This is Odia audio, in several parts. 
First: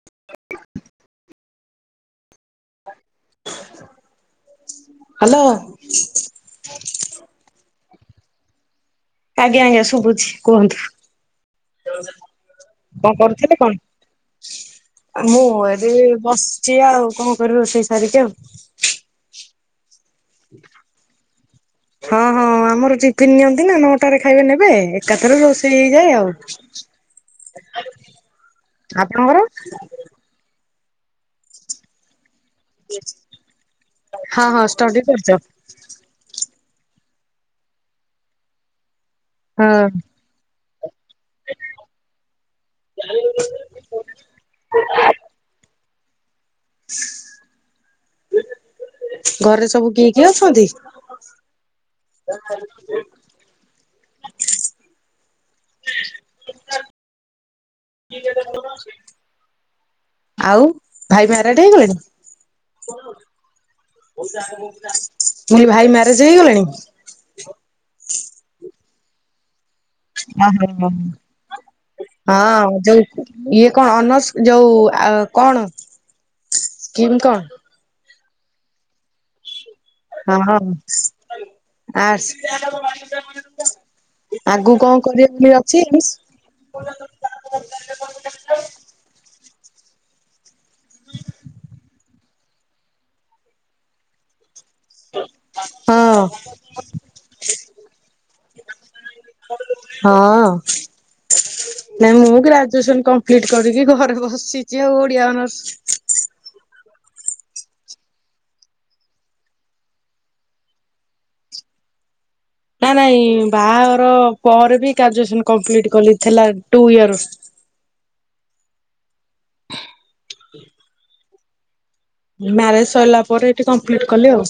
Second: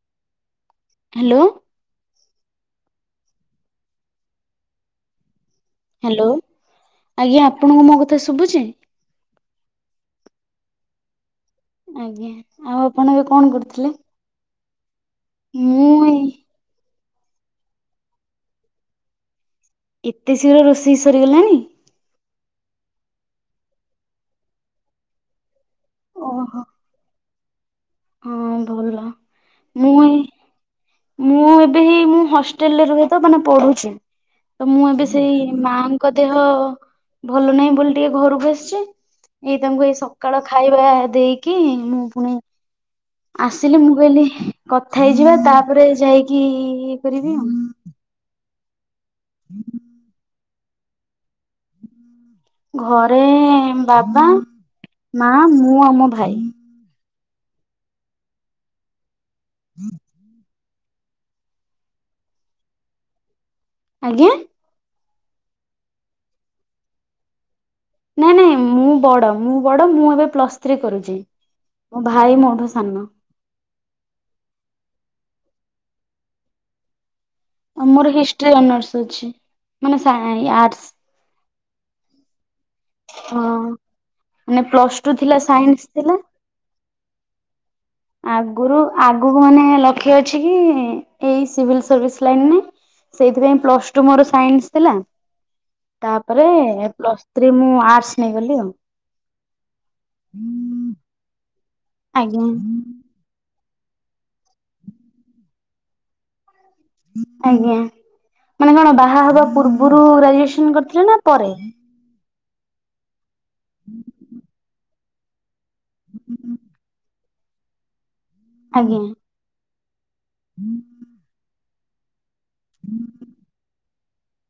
[inaudible] ହ୍ୟାଲୋ। ହ୍ୟାଲୋ। ହ୍ୟାଲୋ ଆଜ୍ଞା ଆପଣଙ୍କୁ ମୋ କଥା ଶୁଭୁଛି? ଆଜ୍ଞା ଆଜ୍ଞା ଶୁଭୁଛି କୁହନ୍ତୁ। ଆଜ୍ଞା ଆଉ ଆପଣ କଣ ଏବେ କରୁଥିଲେ କଣ? ମୁଁ ଏଠି ବସିଛି ଆଉ କଣ କରିବି ରୋଷେଇ ସାରିକି ଆଉ। ଏତେ ଶୀଘ୍ର ରୋଷେଇ ସରିଗଲାଣି? ହଁ ହଁ ଆମର [unintelligible] ଟିଫିନ୍ ନିଅନ୍ତି ନା ନଅଟାରେ ଖାଇବେ ନେବେ ଏକାଥରେ ରୋଷେଇ ହେଇଯାଏ ଆଉ। ଓହୋ ହଁ ଭଲ ଆପଣଙ୍କର? ମୁଁ ମୁଁ ଏବେ ହିଁ ମୁଁ ହଷ୍ଟେ ହଷ୍ଟେଲ ରେ ରୁହେତ ମାନେ ପଢୁଛି ହଁ ହଁ ତ ମୁଁ ଷ୍ଟଡି ଏବେ କରୁଛ ସେଇ ମା ଙ୍କ ଦେହ ଭଲ ନାହିଁ ବୋଲି ଟିକେ ଘରକୁ ଆସିଛି ଏଇ ହଁ ତାଙ୍କୁ ଏଇ ସକାଳ ଖାଇବା ଦେଇକି ମୁଁ ଫୁଣି ଆସିଲି ମୁଁ କହିଲି କଥା ହେଇଯିବା ତାପରେ ଯାଇକି ଇଏ କରିବି ଆଉ‌। ଘରେ ସବୁ କିଏ କିଏ ଅଛନ୍ତି? ଘରେ ବାବା, ମା, ମୁଁ ଆଉ ମୋ ଭାଇ। ଆଉ ଭାଇ ମ୍ୟାରେଡ଼ ହେଇଗଲେଣି? ମୁଁ ଆଜ୍ଞା କହିଲି ଭାଇ ମ୍ୟାରେଜ୍ ହେଇଗଲେଣି? ନାଇଁ ନାଇଁ ମୁଁ ବଡ଼ ମୁଁ ବଡ ମୁଁ ଏବେ ଅ ହ ପ୍ଲସ୍ ଥ୍ରୀ ହ କରୁଛି ମୋ ଭାଇ ମୋଠୁ ହଁ ଯୋଉ ସାନ ଇଏ କଣ ଅନ [unintelligible] ଯୋଉ ଆଉ କଣ ସ୍କିମ୍ କଣ? ମୋର ହିଷ୍ଟ୍ରି ଅନର୍ସ ଅଛି ମାନେ ସାଇ ଆର୍ଟ୍ସ୍। ଆର୍ଟସ୍। ହଁ। ମାନେ ଆଗକୁ କଣ ପ୍ଲସ୍ ଟୁ କରିବେ ଥିଲା ବୋଲି ସାଇନ୍ସ ଅଛି? ଥିଲା। ଆଗରୁ ଆଗକୁ ମାନେ ଲକ୍ଷ୍ୟ ଅଛି କି ଏଇ ସିଭିଲ୍ ସର୍ଭିସ ଲାଇନ୍ ରେ। ସେଇଥିପାଇଁ ପ୍ଲସ୍ ଟୁ ମୋର ସାଇନ୍ସ ଥିଲା ହଁ ତାପରେ ପ୍ଲସ୍ ଥ୍ରୀ ମୁଁ ଆର୍ଟସ୍ ନେଇଗଲି ଆଉ। ହଁ। ନାଇଁ ମୁଁ ଆଜ୍ଞା ଗ୍ରାଜୁଏସନ କମ୍ପ୍ଲିଟ୍ କରିକି ଘରେ ବସିଛି ଆଉ ଓଡିଆ ଅନର୍ସ। ଆଜ୍ଞା। ମାନେ କଣ ବାହା ହବା ପୂର୍ବରୁ ଗ୍ରାଜୁଏସନ କରିଥିଲେ ନା ପରେ? ନା ନାଇ ବାହାର ପରେ ବି ଗ୍ରାଜୁଏସନ କମ୍ପ୍ଲିଟ୍ କଲି ଥିଲା ଟୁ ଇୟର୍। ଆଜ୍ଞା। ମ୍ୟାରେଜ୍ ସରିଲା ପରେ ଏଠି କମ୍ପ୍ଲିଟ୍ କଲି ଆଉ।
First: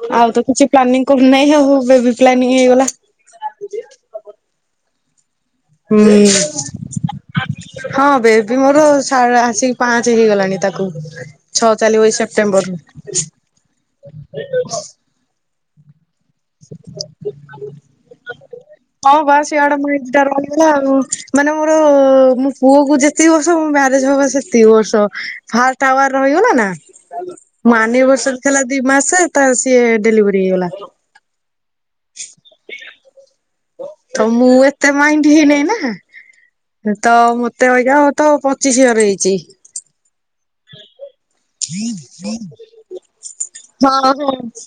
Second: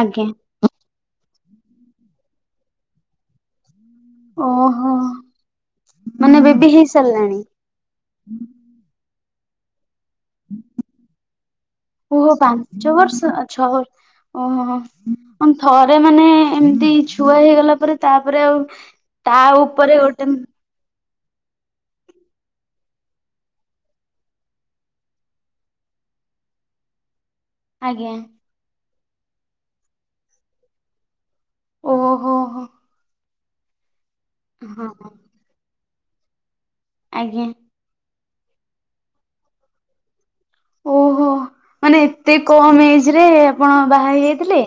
ଆଜ୍ଞା ଆଉ ତ କିଛି ପ୍ଲାନିଂ କର ନାଇଁ ହଉ ହଉ ବେ ବି- ପ୍ଲାନିଙ୍ଗ ହେଇଗଲା। ଓହୋ। ହୁଁ, ମାନେ ବେବି ହେଇ ସାରିଲାଣି ହଁ ବେବି ମୋର ତାର ଆସିକି ପାଞ୍ଚ ହେଇଗଲାଣି ତାକୁ। ଛଅ ଚାଲିବ ଏଇ ଓହୋ! ସେପ୍ଟେମ୍ବର ପାଞ୍ଚ ବର୍ଷ ଆ, ଛଅ ଓ ହଁ, ହଁ ଅ, ଥରେ ମାନେ ଏମତି ଛୁଆ ହେଇଗଲା ପରେ ତାପରେ ଆଉ ହଁ ବା ତା ସିଆଡେ ମୋ ଉପରେ ଏଇଟା ଗୋଟେ ରହିଗଲା ଆଉ ମାନେ ମୋର ମୋ ପୁଅ କୁ ଯେତିକି ବର୍ଷ ମୋ ମ୍ୟାରେଜ୍ ହବା ସେତିକି ବର୍ଷ। ଫାଷ୍ଟ ଆୱାର ରହି [unintelligible] ନା ମୋ ଆଜ୍ଞା ଆନିବର୍ଷରି ଥିଲା ଦି ମାସ ତ ସିଏ ଡେଲିଭରି ହେଇଗଲା। ଓହୋ ହୋ ତ ମୁଁ ହଁ ଏତେ ମାଇଣ୍ଡ ହେଇନାହିଁ ନା। ତ ଆଜ୍ଞା ମୋତେ ଅବିକା ତ ପଚିଶି ଇୟର୍ ହେଇଛି। ଓହୋ ମାନେ ହଁ, ଏତେ କମ ଏଜ ରେ ଆପଣ ବାହା ହଁ, ହେଇଯାଇଥିଲେ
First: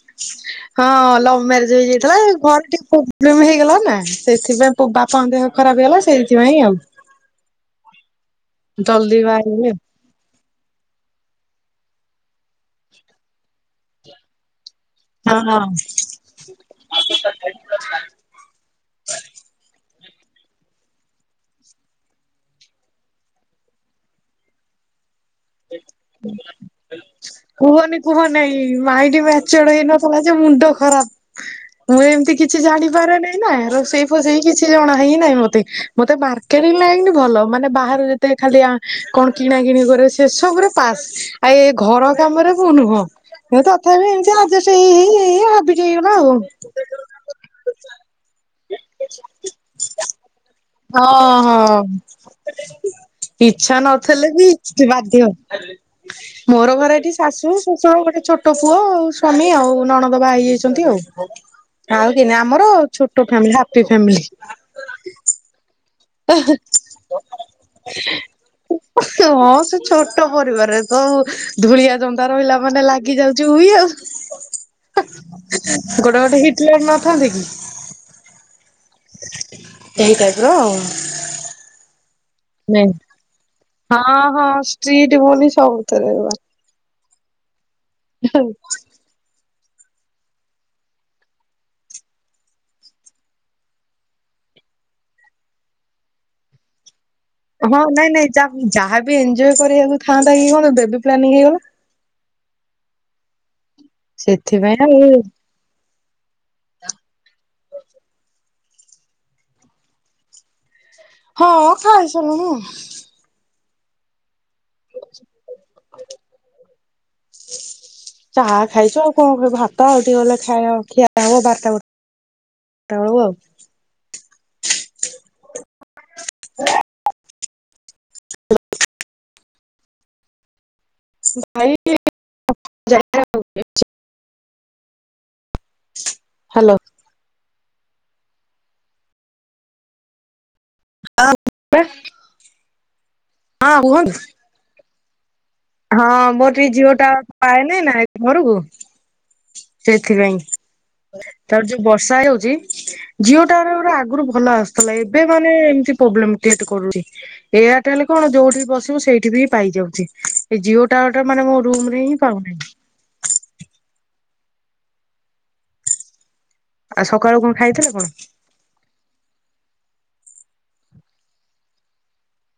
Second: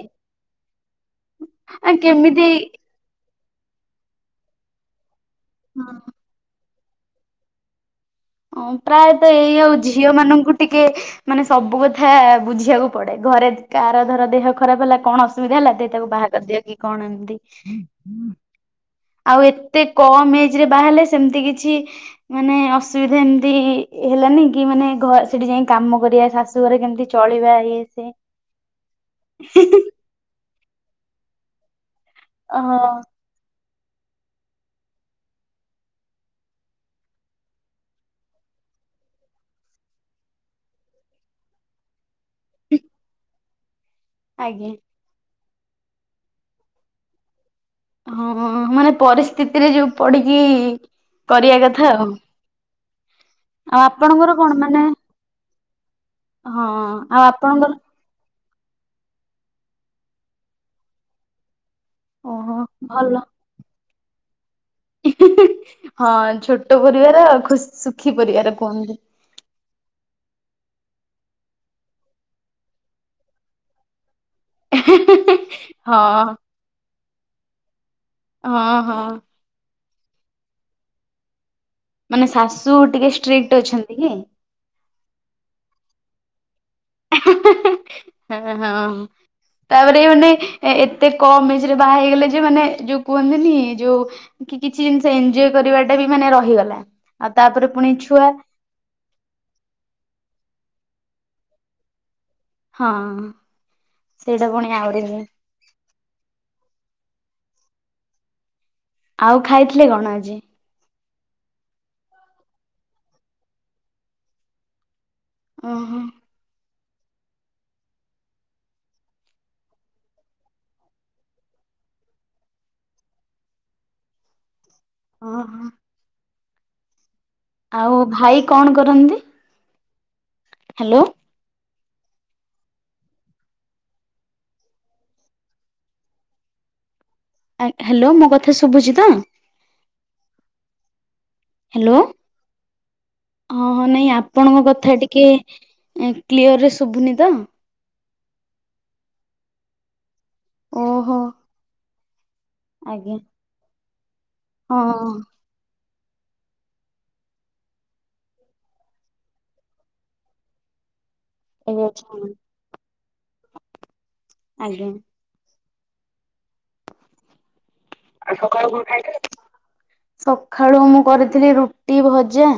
ହଁ ଲଭ୍ ମେରେ ଜ ଆ ହେଇଯାଇଥିଲା। କେମିତି ଘରେ ଟିକେ ପ୍ରବ [unintelligible] ହେଇଗଲା ନା ସେଥିପାଇଁ ତ ବାପାଙ୍କ ଦେହ ଖରାପ ହେଇଗଲା ସେଇଥିପାଇଁ ଆଉ। ଅଁ, ଜଲଦି ପ୍ରାୟତ ବାହା ଏଇ ହେଇଗଲି ଆଉ ଝିଅ ମାନଙ୍କୁ ଟିକେ ମାନେ ସବୁ କଥା ବୁଝିବାକୁ ପଡେ। ଘରେ କାର ଧର ଦେହ ଖ ଖରାପ ହେଲା କଣ ଆଉ ଅସୁବିଧା ହଁ ହେଲା ଦେ ତାକୁ ବାହା କରିଦିଅ କି କଣ ଏମତି। ଆଉ ଏତେ କମ ଏଜ୍ ରେ ବାହାରିଲେ ସେମିତି କିଛି ମାନେ ଅସୁବିଧା ଏମିତି ହେଲାନି କି ମାନେ ଘ ସେଠି ଯାଇ କାମ କରିବା ଶାଶୁ ଘରେ କେମିତି ଚଳିବା ଇଏ କୁହନି ସିଏ କୁହନାଇ ମାଇଡି ମେଚଡ୍ ହେଇନଥିଲା ଯେ। ମୁଣ୍ଡ ଖରାପ ମୁଁ ଏମତି କିଛି ଓହୋ ଜାଣିପାରେ ନାଇନା ରୋ ସେଇ ଫ-ସେଇ କିଛି ଜଣା ହିଁ ନାହିଁ ମୋତେ। ମୋତେ ମାର୍କେଟ୍ ଲାଇନ୍ ଭଲ। ମାନେ ବାହାରୁ ଯେତେ ଖାଲି ଆ କଣ କିଣା କିିଣି କରେ ସେ ସବୁରେ ପାସ୍। ଆ, ଏ ଘର କାମରେ ମୁଁ ନୁହଁ। ଏ ତ ତଥାପି ଏମତି ଆଜ୍ଞା ଆର୍ଜେଷ୍ଟ ହେଇ ହେଇ ଏ ହାବିଟ୍ ହେଇଗଲା ଆଉ। ହଁ ମାନେ ପରିସ୍ଥିତିରେ ଯୋଉ ପଡିକି ହଁ କରିବା ହଁ କଥା ଆଉ। ଇଚ୍ଛା ଆଉ ନଥିଲେ ଆପଣଙ୍କର ବି କଣ ମାନେ ଯ, ହଁ ମୋର ଘରେ ଏଠି ଆଉ ଶାଶୁ ଆପଣଙ୍କର ଶଶୁର ଗୋଟେ ଛୋ ଟ ପୁଅ ଆଉ ସ୍ଵାମୀ ଆଉ ନଣନ୍ଦ ବାହା ହେଇଯାଇଛନ୍ତି ଆଉ। ଆଉ କେଇ ନାଇ ଓହୋ ଆମର ଭଲ ଛୋଟ ଫେମିଲି ହାପି ଫେମିଲି। ହଁ ଛୋଟ ପରିବାର ଖୁସ ସୁଖୀ ପରିବାର କୁହନ୍ତି। ହଁ ସେ ଛୋଟ ପରିବାରରେ ତ ଧୂଳିଆ ଜନ୍ଦା ରହିଲା ମାନେ ଲାଗି ଯାଉଚି ଉଇ ଆଉ। ହଁ ଗୋଟେ ଗୋଟେ ହିଟଲର୍ ନଥାନ୍ତି କି? ହଁ ହଁ। ସେଇ ଟାଇପ୍ ର ଆଉ। ମାନେ ଶାଶୁ ନାଇଁ। ଟିକେ ଷ୍ଟ୍ରିକ୍ଟ। ଅଛନ୍ତି କି? ହଁ ହଁ ଷ୍ଟ୍ରିଟ ବୋଲି ସବୁଥେରେ ଆ ଆ ହା ହା ହା ହେଁ ହଁ। ତାପରେ ମାନେ ଏତେ କମ୍ ଏଜ୍ ରେ ବାହା ହେଇଗଲେ ଯେ ମାନେ ଯୋଉ କୁହନ୍ତିନି ଯୋଉ କି କିଛି ଜିନିଷ ଏଞ୍ଜୟ୍ କରିବା ଟା ବି ମାନେ ରହିଗଲା। ଆଉ ତାପରେ ହଁ ପୁଣି ନାଇଁ ନାଇଁ ଛୁଆ ଯା ଯାହାବି ଏଞ୍ଜୟ୍ କରିବାକୁ ଥାନ୍ତା କି କଣ ବେବି ପ୍ଲାନିଂ ହେଇଗଲା। ହଁ ସେଇଟା ପୁଣି ସେଥିପାଇଁ ଆଉରି ଆଉ। ନୁଏ। ଆଉ ଖାଇଥିଲେ କଣ ଆଜି? ହଁ ଖାଇସାରଲିଣି। [unintelligible] ଓ ହଁ। ଚାହା ଖାଇଚୁ ଆଉ କଣ କରବୁ ଭାତ ଆଉ ଟିକେ ଗଲେ ଖାୟା ଖିଆ ହବ ବାରଟା ବେଳକୁ। ତଳୁ ଆଉ। ହ ହ। [inaudible] ଆଉ ଭାଇ କଣ କରନ୍ତି? ହ୍ୟାଲୋ। [inaudible] ହାଲୋ। ଆଗ୍ ହ୍ୟାଲୋ ମୋ କଥା ଶୁଭୁଚି ତ? ହେଲୋ ହଁ ହଁ ନାଇଁ ଆପଣଙ୍କ କଥା ଟିକେ ହଁ ମୋର ଟିକେ କ୍ଲିଅରରେ ଜିଓ ଶୁଭୁନି ତ ଟାୱାର ପାଏ ନାଇଁ ନା ଏତ୍ ଘରୁକୁ ସେଥିପାଇଁ ଓହୋ ତାପରେ ଯୋଉ ବର୍ଷା ହେଉ ଚି ଆଜ୍ଞା ଜିଓ ଟାୱାର ପୁରା ଆଗୁରୁ ଭଲ ଆସୁଥିଲା ହଁ ଏବେ ମାନେ ଏମତି ପୋବ୍ଲେମ କ୍ରିଏଟ କରୁଚି। ଏଆରଟେଲ କଣ ଯୋଉଠି ବସିବୁ ସେଇଠି ବି ପାଇଯାଉଛି। ଏ ଜିଓ ଟାୱାର ଟା ମାନେ ମୋ ରୁମ୍ ଏବେ ରେ ହିଁ ଅଛି ପାଉନାହିଁ। ଆଜ୍ଞା। ଆଜି ସକାଳୁ କଣ ଖାଇଥିଲେ? କଣ ଆଜି ସକାଳୁ କଣ ଖାଇଥିଲେ? ସଖାଳୁଆ ମୁଁ କରିଥିଲି ରୁଟି ଭଜା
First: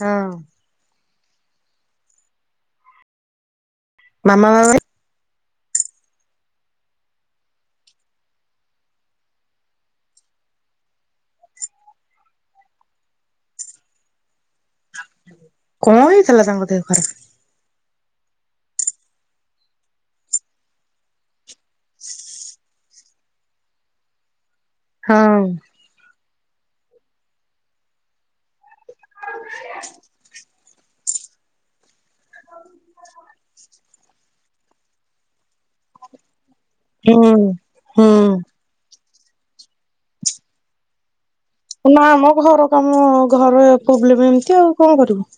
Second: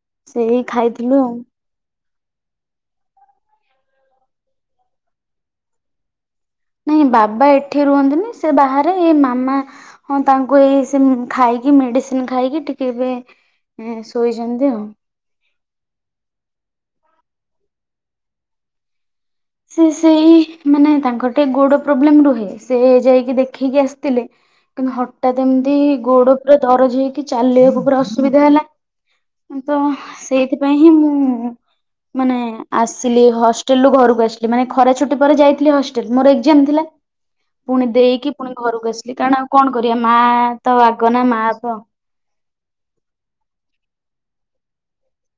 ହଁ ସେଇ ଖାଇଥି ଥିଲୁ ଆଉ ମାମା ବାବା ନାଇଁ ବାବା ଏଠି ରୁହନ୍ତିନି ସେ ବାହାରେ ଏ ମାମା ହଁ ତାଙ୍କୁ ଏଇ ସିମ୍ ଖାଇ ଇଏ ମେଡିସିନ ଖାଇକି ଟିକେ ଏବେ ଏଁ ଶୋଇଛନ୍ତି ଆଉ। କଣ ହେଇଥିଲା ତାଙ୍କ ଦେହ ଖରାପ। ସେ ସେଇ ମାନେ ତାଙ୍କର ଟେ ଗୋଡ ପ୍ରୋବ୍ଲେମ ରୁହେ। ସେ ଯାଇକି ଦେଖେଇକି ଆସିଥିଲେ। କିନ୍ତୁ ହଟାତ୍ ହଁ ଏମିତି ଗୋଡ ପୁରା ଦରଜ ହେଇକି ଚାଲିବାକୁ ପୁରା ଅସୁବିଧା ହେଲା। ତ ସେଇଥିପାଇଁ ହିଁ ମୁଁ ହୁଁ ମାନେ ଆସିଲି ହଷ୍ଟେଲ ରୁ ଘରକୁ ଆସିଲି ମାନେ ଖରା ଛୁଟି ପରେ ଯାଇ ଥିଲି ହଷ୍ଟେଲ ମର ଏକଜାମ୍ ଥିଲା ହୁଁ ପୁଣି ଦେଇକି ପୁଣି ହୁଁ ଘରୁକୁ ଆସି ଲି କାଣ ଆଉ କଣ କରିବା ମା ଆ ତ ଆଗ ନା ମା। ତ ନା ଆମ ଘର କାମ ଘରେ ପୋବ୍ଲେମ ଏମିତି ଆଉ କଣ କରିବୁ।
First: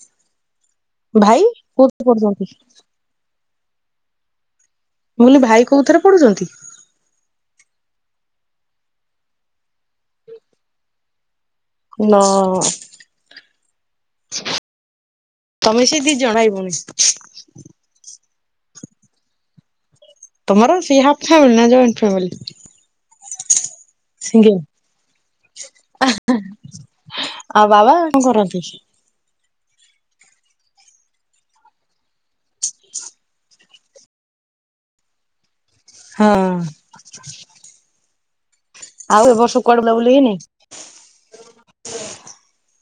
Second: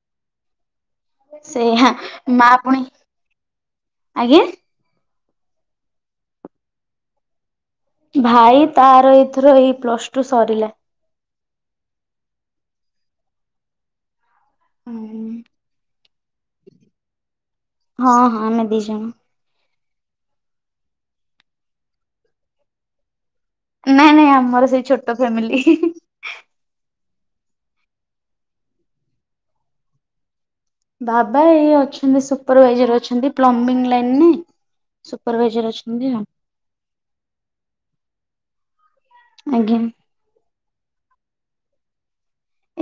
ଭାଇ ସେଇଆ କୋଉଠି ମା ପଢୁଚନ୍ତି? ପୁଣି ଆଜ୍ଞା। ମୁଁ କହିଲି ଭାଇ କୋଉଥରେ ପଢୁଚନ୍ତି। ଭାଇ ତାର ଏଥର ଏଇ ପ୍ଲସ ଟୁ ସରିଲା। ନା ତମେ ସେଇ ଦିଦ୍ ଜଣାଇବୁନି। ହଁ ହଁ ଆମେ ଦି ଜଣ। ତମର ସେ ହାଫ ଫାମିଲି ନା ଜଏଣ୍ଟ ଫାମିଲି? ନାଇଁ ନାଇଁ ଆମର ସେଇ ଛୋଟ ଫ୍ୟାମିଲି। ଆଉ ବାବା କଣ କରନ୍ତି? ବାବା ଏଇ ଅଛନ୍ତି ସୁପରଭାଇଜର ଅଛନ୍ତି ପ୍ଲମିନି ଲାଇନ ନାଇଁ ସୁପରଭାଇଜର ଅଛ ହଁ। ଆଉ ଏ ବର୍ଷ ଆଜ୍ଞା କୁଆଡେ ବୁଲା ବୁଲି ହେଇନି?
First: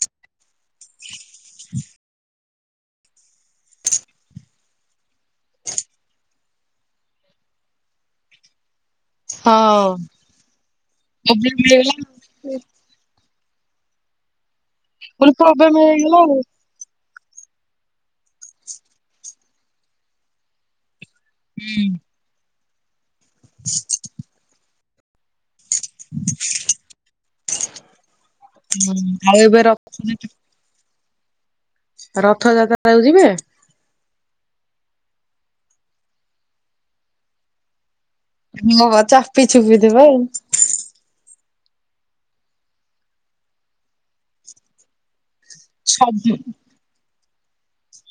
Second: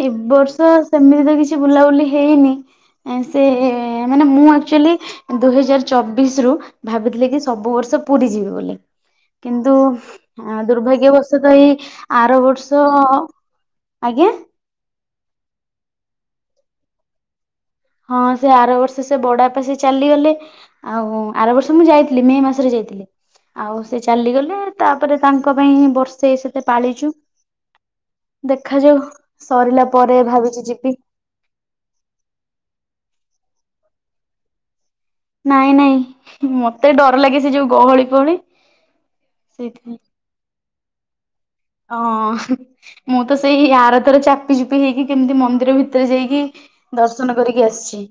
ଏ ବର୍ଷ ସେମିତି ତ କିଛି ବୁଲାବୁଲି ହେଇନି ଏ ସେ ମାନେ ମୁଁ ଆକଚୁଲି ଦୁଇ ହଜାର ଚବିଶ ରୁ ଭାବିଥିଲି କି ସବୁ ବର୍ଷ ପୁରୀ ଯିବି ବୋଲି। କିନ୍ତୁ ହଁ ଦୁର୍ଭାଗ୍ୟବଷତ ପ୍ରୋବ୍ଲେମ ଏଇ ହେଇଗଲା ମୁଁ ଆର କହିଲି ବର୍ଷ ଆଜ୍ଞା। କହିଲି ପ୍ରୋବ୍ଲେମ ହେଇଗଲା ଆଉ। ହଁ ସେ ଆର ବର୍ଷ ସେ ବଡ ବାପା ସେ ଚାଲିଗଲେ। ଆଉ ଆର ବର୍ଷ ମୁଁ ଯାଇଥିଲି ମେ ମାସରେ ଯାଇଥିଲି ଆଉ ସେ ଚାଲିଗଲେ ତାପରେ ତାଙ୍କ ଙ୍କ ପାଇଁ ବର୍ଷେ ସେତେ ପାଳିଛୁ। ଦେଖାଯାଉ ଆଉ ଏବେ ର ସରିଲା ପରେ ଭାବିଚି ଯିବି। ରଥଯାତ୍ରାକୁ ଯିବେ? ନାଇଁ ନାଇଁ ମତେ ଡର ଲାଗେ ସେ ଯୋଉ ଗହଳି। ଫହଳି ହଁ ଚାପି ଚୁପି ସେଇଥିପାଇଁ ଦେବେ ଆଉ। ହଁ ହୁଁ ଉ ମୁଁ ତ ସେଇ ଆରଥର ଚାପି ଚୁପି ହେଇକି କେମିତି ମ ମନ୍ଦିର ଭିତରେ ସବୁ ଯାଇକି ଦର୍ଶନ କରିକି ଆସିଛି।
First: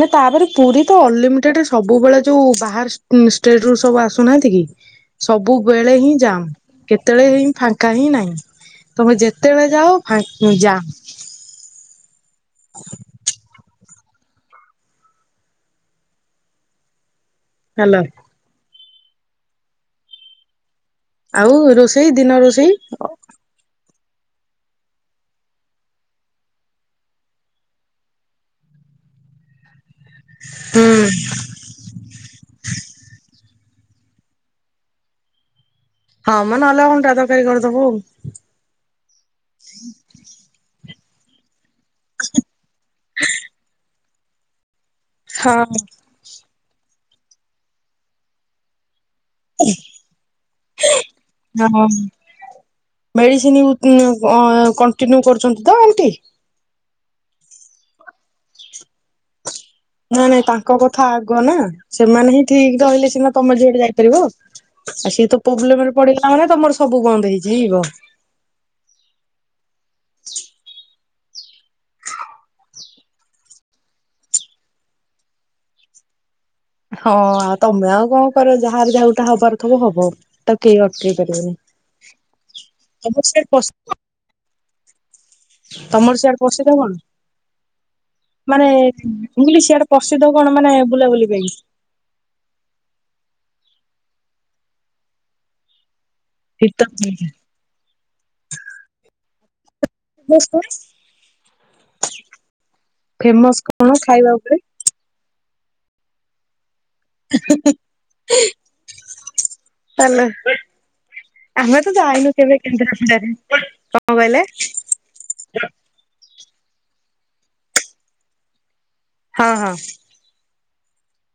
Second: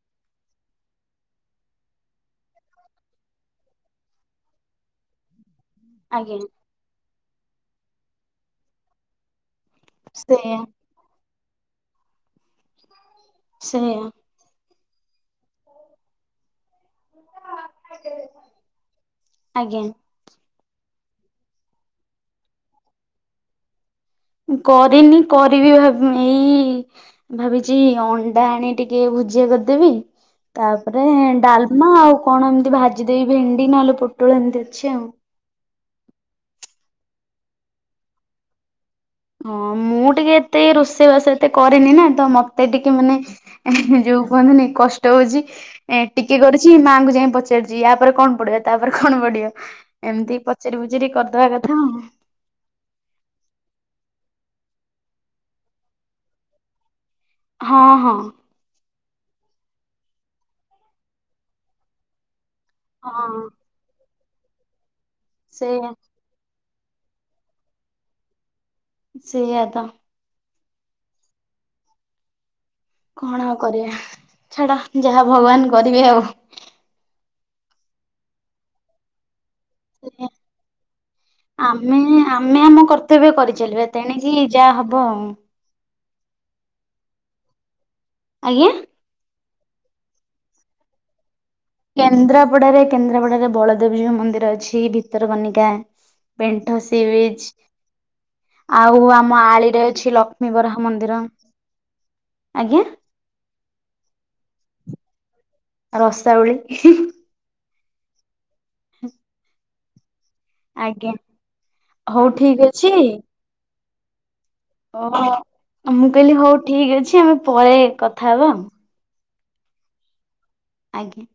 ମ ତାପରେ ପୁରୀ ତ ଅନଲିମିଟେଡ ସବୁବେଳେ ଯୋଉ ବାହାର ଷ୍ଟେଟ ରୁ ସବୁ ଆସୁନାହାନ୍ତି କି। ସବୁବେଳେ ହିଁ ଆଜ୍ଞା ଯାମ କେତେବେଳେ ହିଁ ଫାଙ୍କା ହିଁ ନାହିଁ ତମେ ଯେତେ ଜେତେବେଳେ ଯାଉ ଫା ସେଇଆ ଜାମ ସେଇଆ। ହେଲା ଆଜ୍ଞା। ଆଉ ରୋଷେଇ ଦିନରୋଷେଇ କରିନି କରିବି ଭାବି ଏଇ ଭାବିଚି ଅଣ୍ଡା ଆଣି ଟିକେ ଭୁଜିଆ କରିଦେବି ତାପରେ ହୁଁ। ଡାଲମା ଆଉ କଣ ଏମିତି ଭା ଜିଦେବି ଭେଣ୍ଡିନହେଲେ ପୋଟଳ ଏମିତିଅଛି ଆଉ ହଁମ ନହେଲେ ଅଣ୍ଡା ତରକାରି କରିଦେବୁ ହଁ ମୁଁ ଟିକେ ଏତେ ରୋଷେଇବାସ ଏତେ କରେନିନା ତ ମତେ ଟିକେ ମାନେ ଯୋଉ କହନ୍ତିନି କଷ୍ଟ ହଉଛି ହଁ ଏ ଟିକେ କରୁଛି ମାଆଙ୍କୁ ଯାଇ ପଚାରୁଛି ୟାପରେ କଣ ପଡିବ ତାପରେ କଣ ପଡିବ ଏମିତି ପଚାରି ପୁଚାରି କରିଦବା କଥା ହଁ ଅ କଣ୍ଟିନୁ କରୁଛନ୍ତିତ ଆଣ୍ଟି ହଁ-ହଁ, ନାଇଁ ନାଇଁ ତାଙ୍କ କଥା ଆଗନା ସେମାନେହିଁ ଠିକ ରହିଲେ ସିନା ହଁ। ତମେ ଜୁଆଡେ ଯାଇପାରିବ। ଆଉ ସିଏତ ସେଇଆ ପ୍ରୋବ୍ଲେମରେ ପଡିଲାମାନେ ତମର ସବୁ ବନ୍ଦ ହେଇଯିଇବ। ସେଇଆତ କଣ ଆଉ କରିବା ଛାଡ ଯାହା ଭଗବାନ କରିବେ ଆଉ ହଁ ଆଉ ତମେ ଆଉ କଣ କରିବ ଯାହାର ଯଉଟା ହବାର ଥିବ ହବ ତାକୁ କେହି ଅଟକେଇ ପାରିବେନି। ଆମେ ଆମେ ଆମ ତମର କର୍ତ୍ତବ୍ୟ ସିଆଡେ ପ୍ରସି କରିଚାଲିବା ତେଣିକିି ଯା ଯା ହବ ଆଉ ତମର ସିଆଡେ ପସିଧ କଣ ମାନେ? ଆଜ୍ଞା ମୁଁ କହିଲି ସିଆଡେ ପ୍ରସିଦ୍ଧ କଣ ମାନେ ବୁଲାବୁଲି ପାଇଁ କେନ୍ଦ୍ରାପଡାରେ କେନ୍ଦ୍ରାପଡାରେ ବଳଦେବଜିଉ ମନ୍ଦିର ଅଛି, ଭିତରକନିକା ପେଣ୍ଠ ସି ବିଚ୍ ଆଉ ଆମ ଆଳିରେ ଅଛି ଲକ୍ଷ୍ମୀ ବରାହ ମନ୍ଦିର, ଆଜ୍ଞା। ଫେମସ କଣ ଖାଇବା ଉପରେ? ଆଉ ରସାବଳି [unintelligible] ହୁଁ। ତାହେଲେ ଆମେ ତ ହଉ ଯାଇନୁ କେବେ ଠିକ କେନ୍ଦ୍ରାପଡ଼ା ରେ କଣ କହିଲେ? ଓହୋ ମୁଁ କହିଲି ହଉ ଠିକ ଅଛି ଆମେ ପରେ କଥା ହବା ଆଉ। ହଁ- ହଁ। ଆଜ୍ଞା।